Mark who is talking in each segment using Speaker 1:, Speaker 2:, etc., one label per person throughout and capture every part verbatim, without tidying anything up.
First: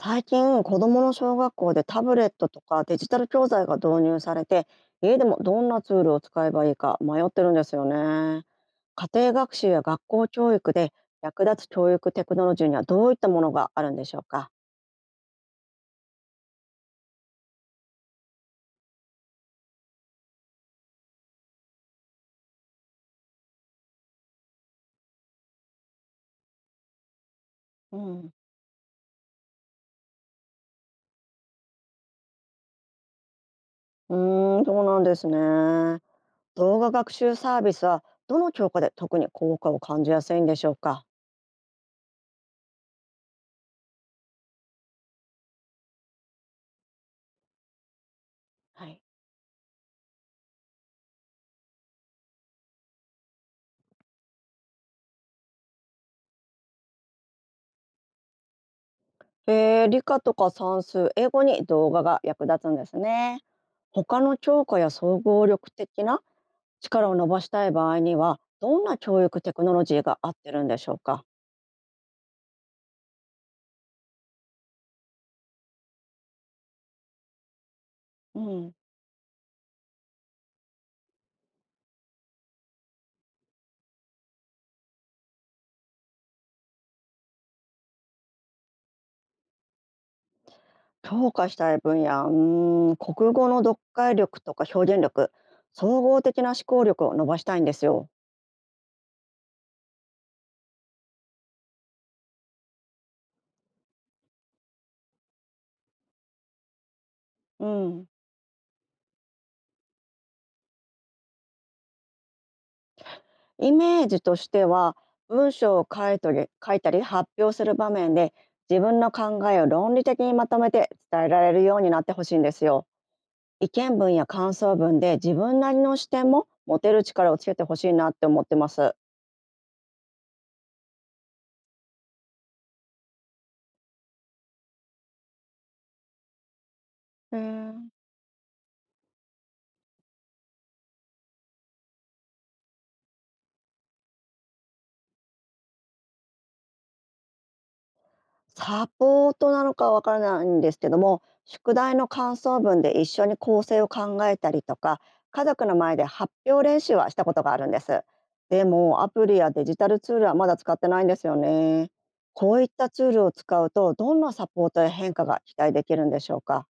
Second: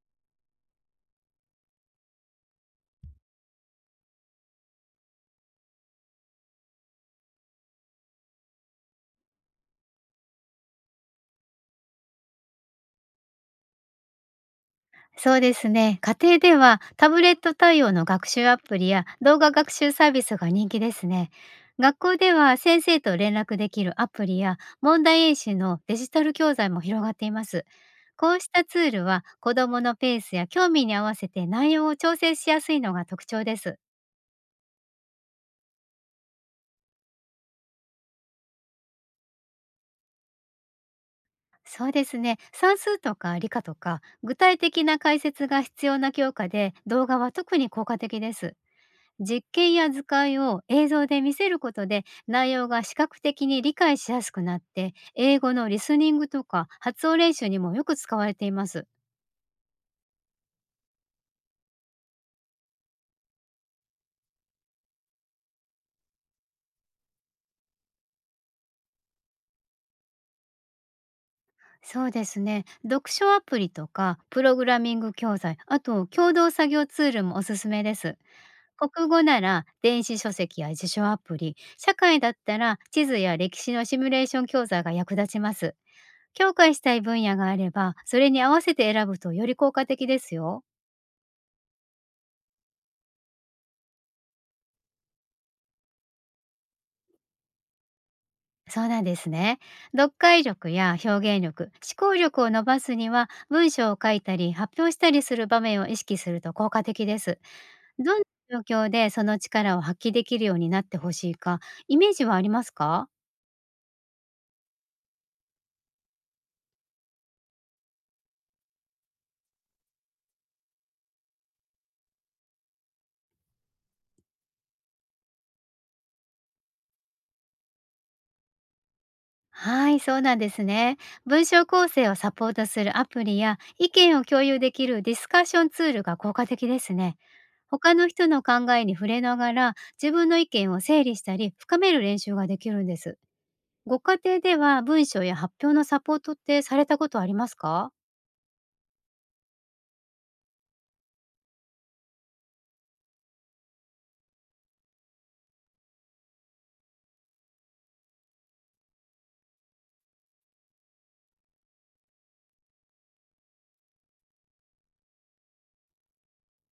Speaker 1: 最近子どもの小学校でタブレットとかデジタル教材が導入されて、家でもどんなツールを使えばいいか迷ってるんですよね。家庭学習や学校教育で役立つ教育テクノロジーにはどういったものがあるんでしょうか。
Speaker 2: そうですね。家庭ではタブレット対応の学習アプリや動画学習サービスが人気ですね。学校では先生と連絡できるアプリや問題演習のデジタル教材も広がっています。
Speaker 1: うん、
Speaker 2: こうしたツールは子どものペースや興味に合わせて内容を調整しやすいのが特徴です。
Speaker 1: うーん、そうなんですね。動画学習サービスはどの教科で特に効果を感じやすいんでしょうか？
Speaker 2: そうですね。算数とか理科とか具体的な解説が必要な教科で動画は特に効果的です。
Speaker 1: はい、
Speaker 2: 実験や図解を映像で見せることで内容が視覚的に理解しやすくなって、英語のリスニングとか発音練習にもよく使われています。
Speaker 1: えー理科とか算数英語に動画が役立つんですね。他の教科や総合力的な力を伸ばしたい場合にはどんな教育テクノロジーが合ってるんでしょうか？
Speaker 2: そうですね、読書アプリとかプログラミング教材、あと共同作業ツールもおすすめです。
Speaker 1: うん、
Speaker 2: 国語なら電子書籍や辞書アプリ、社会だったら地図や歴史のシミュレーション教材が役立ちます。強化したい分野があれば、それに合わせて選ぶとより効果的ですよ。
Speaker 1: 強化したい分野、うーん国語の読解力とか表現力、総合的な思考力を伸ばしたいんですよ。
Speaker 2: そうなんですね。読解力や表現力、思考力を伸ばすには、文章を書いたり発表したりする場面を意識すると効果的です。
Speaker 1: うん、
Speaker 2: どんな状況でその力を発揮できるようになってほしいか、イメージはありますか？
Speaker 1: イメージとしては、文章を書いたり書いたり発表する場面で、自分の考えを論理的にまとめて伝えられるようになってほしいんですよ。意見文や感想文で自分なりの視点も持てる力をつけてほしいなって思ってます。
Speaker 2: はい、そうなんですね。文章構成をサポートするアプリや、意見を共有できるディスカッションツールが効果的ですね。
Speaker 1: へえ。
Speaker 2: 他の人の考えに触れながら、自分の意見を整理したり、深める練習ができるんです。ご家庭では文章や発表のサポートってされたことありますか？
Speaker 1: サポートなのかわからないんですけども、宿題の感想文で一緒に構成を考えたりとか、家族の前で発表練習はしたことがあるんです。でもアプリやデジタルツールはまだ使ってないんですよね。こういったツールを使うとどんなサポートや変化が期待できるんでしょうか？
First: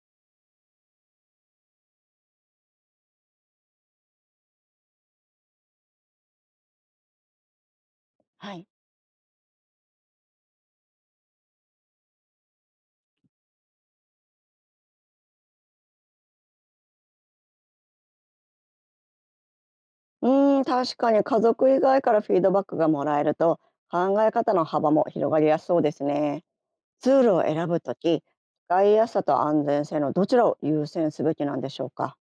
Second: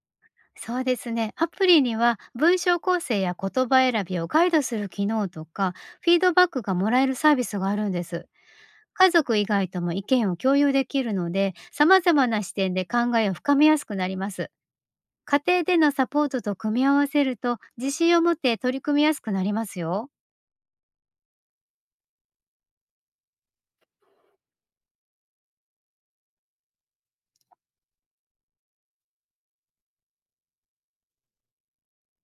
Speaker 2: そうですね。アプリには文章構成や言葉選びをガイドする機能とか、フィードバックがもらえるサービスがあるんです。
Speaker 1: はい。
Speaker 2: 家族以外とも意見を共有できるので、様々な視点で考えを深めやすくなります。家庭でのサポートと組み合わせると、自信を持って取り組みやすくなりますよ。
Speaker 1: うーん確かに家族以外からフィードバックがもらえると、考え方の幅も広がりやすそうですね。ツールを選ぶとき、使いやすさと安全性のどちらを優先すべきなんでしょうか。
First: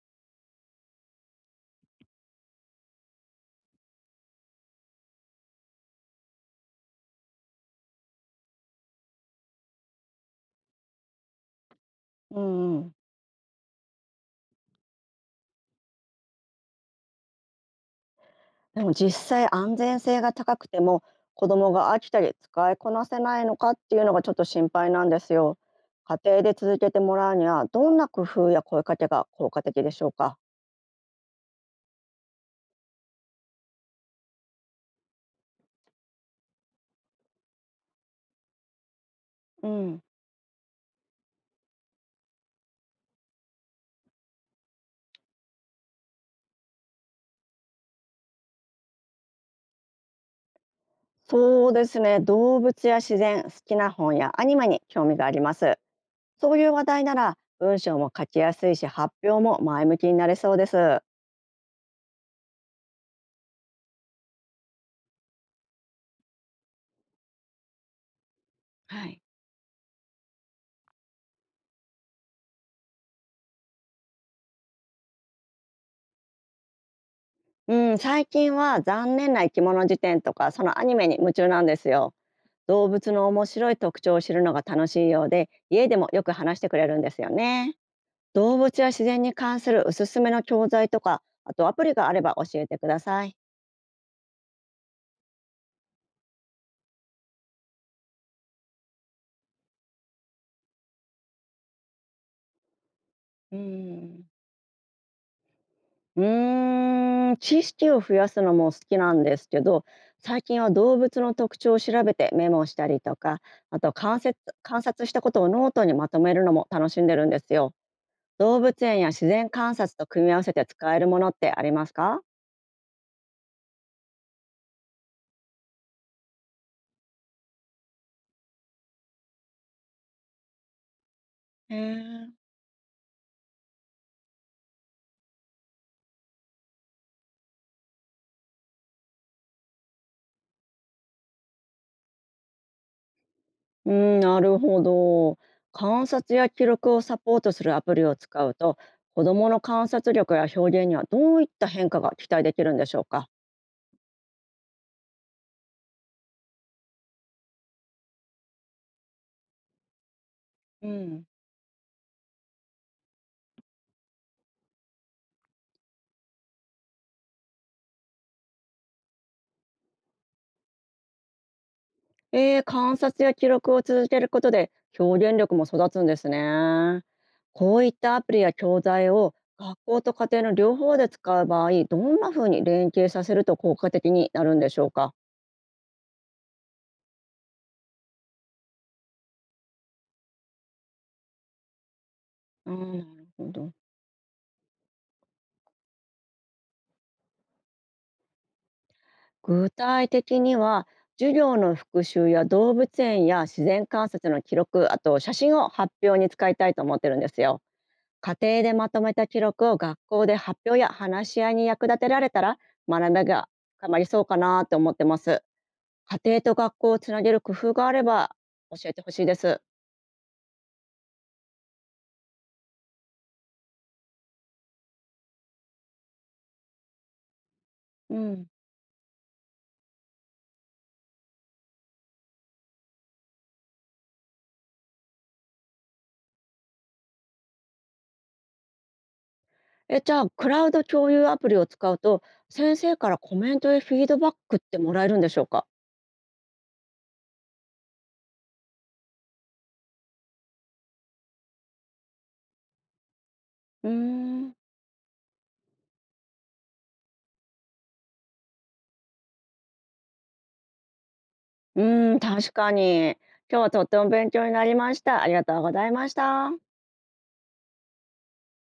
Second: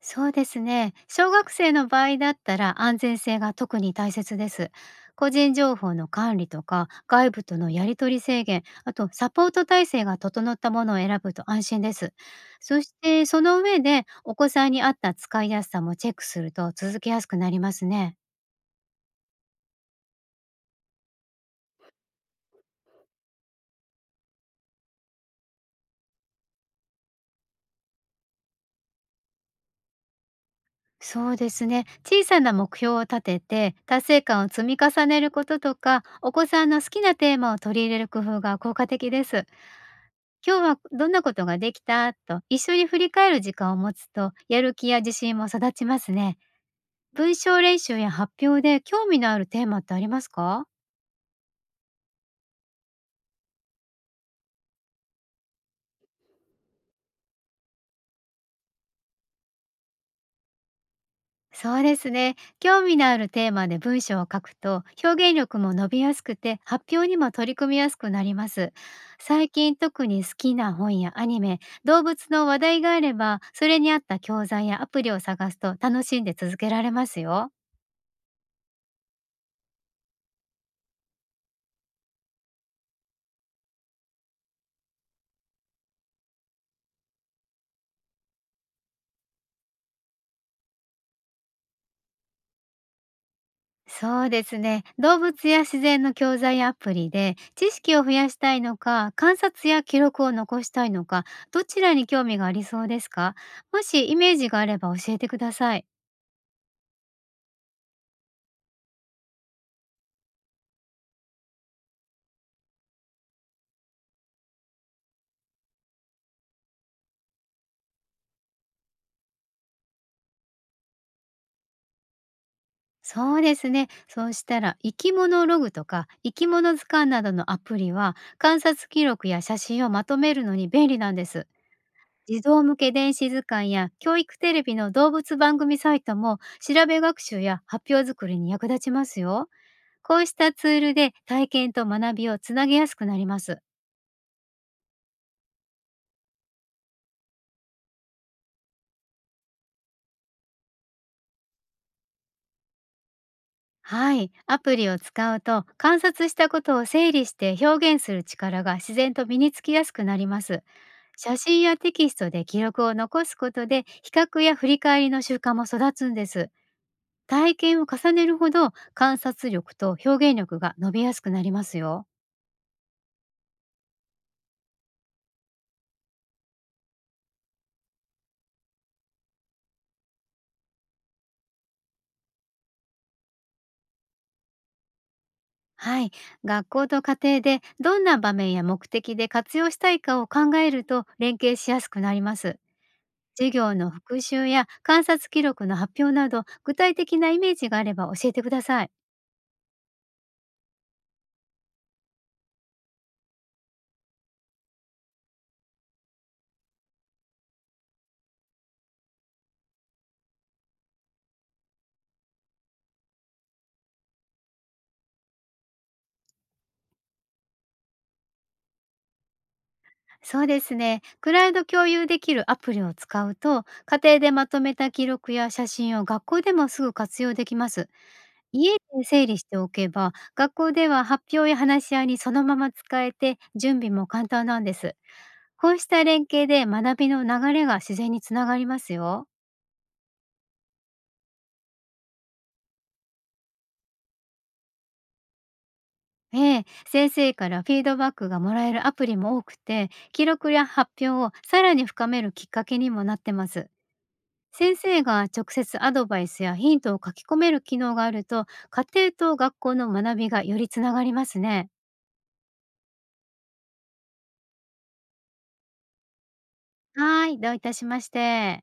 Speaker 2: そうですね。小学生の場合だったら、安全性が特に大切です。個人情報の管理とか外部とのやり取り制限、あとサポート体制が整ったものを選ぶと安心です。
Speaker 1: うん
Speaker 2: そ
Speaker 1: うん、
Speaker 2: してその上でお子さんに合った使いやすさもチェックすると続けやすくなりますね。
Speaker 1: でも実際安全性が高くても、子供が飽きたり使いこなせないのかっていうのがちょっと心配なんですよ。家庭で続けてもらうにはどんな工夫や声かけが効果的でしょうか。
Speaker 2: そうですね。小さな目標を立てて達成感を積み重ねることとか、お子さんの好きなテーマを取り入れる工夫が効果的です。
Speaker 1: うん、
Speaker 2: 今日はどんなことができたと一緒に振り返る時間を持つと、やる気や自信も育ちますね。文章練習や発表で興味のあるテーマってありますか？
Speaker 1: そうですね。動物や自然、好きな本やアニメに興味があります。そういう話題なら文章も書きやすいし、発表も前向きになれそうです。
Speaker 2: そうですね。興味のあるテーマで文章を書くと表現力も伸びやすくて、発表にも取り組みやすくなります。
Speaker 1: はい。
Speaker 2: 最近特に好きな本やアニメ、動物の話題があれば、それに合った教材やアプリを探すと楽しんで続けられますよ。
Speaker 1: うん、最近は残念な生き物辞典とか、そのアニメに夢中なんですよ。動物の面白い特徴を知るのが楽しいようで、家でもよく話してくれるんですよね。動物や自然に関するおすすめの教材とか、あとアプリがあれば教えてください。
Speaker 2: そうですね。動物や自然の教材やアプリで知識を増やしたいのか、観察や記録を残したいのか、どちらに興味がありそうですか？
Speaker 1: う
Speaker 2: もしイ
Speaker 1: ん、
Speaker 2: メージがあれば教えてください。
Speaker 1: うーん、知識を増やすのも好きなんですけど、最近は動物の特徴を調べてメモしたりとか、あと観察観察したことをノートにまとめるのも楽しんでるんですよ。動物園や自然観察と組み合わせて使えるものってありますか？
Speaker 2: そうですね。そうしたら、生き物ログとか、生き物図鑑などのアプリは、観察記録や写真をまとめるのに便利なんです。
Speaker 1: へえ。
Speaker 2: 児童向け電子図鑑や教育テレビの動物番組サイトも、調べ学習や発表作りに役立ちますよ。こうしたツールで体験と学びをつなげやすくなります。
Speaker 1: うーん、なるほど。観察や記録をサポートするアプリを使うと、子どもの観察力や表現にはどういった変化が期待できるんでしょうか。
Speaker 2: はい。アプリを使うと観察したことを整理して表現する力が自然と身につきやすくなります。
Speaker 1: うん、
Speaker 2: 写真やテキストで記録を残すことで、比較や振り返りの習慣も育つんです。体験を重ねるほど観察力と表現力が伸びやすくなりますよ。
Speaker 1: えー観察や記録を続けることで表現力も育つんですね。こういったアプリや教材を学校と家庭の両方で使う場合、どんな風に連携させると効果的になるんでしょうか。
Speaker 2: はい。学校と家庭でどんな場面や目的で活用したいかを考えると、連携しやすくなります。
Speaker 1: ああ、なるほ
Speaker 2: 授
Speaker 1: ど。
Speaker 2: 業の復習や観察記録の発表など、具体的なイメージがあれば教えてください。
Speaker 1: 具体的には、授業の復習や動物園や自然観察の記録、あと写真を発表に使いたいと思ってるんですよ。家庭でまとめた記録を学校で発表や話し合いに役立てられたら、学びが深まりそうかなと思ってます。家庭と学校をつなげる工夫があれば教えてほしいです。
Speaker 2: そうですね。クラウド共有できるアプリを使うと、家庭でまとめた記録や写真を学校でもすぐ活用できます。
Speaker 1: うん、
Speaker 2: 家で整理しておけば、学校では発表や話し合いにそのまま使えて、準備も簡単なんです。こうした連携で学びの流れが自然につながりますよ。
Speaker 1: えじゃあクラウド共有アプリを使うと、先生からコメントやフィードバックってもらえるんでしょうか？
Speaker 2: ええ、先生からフィードバックがもらえるアプリも多くて、記録や発表をさらに深めるきっかけにもなってます。
Speaker 1: うーん
Speaker 2: 先生が直接アドバイスやヒントを書き込める機能があると、家庭と学校の学びがよりつながりますね。
Speaker 1: うーん確かに今日はとっても勉強になりました。ありがとうございました。
Speaker 2: はい、どういたしまして。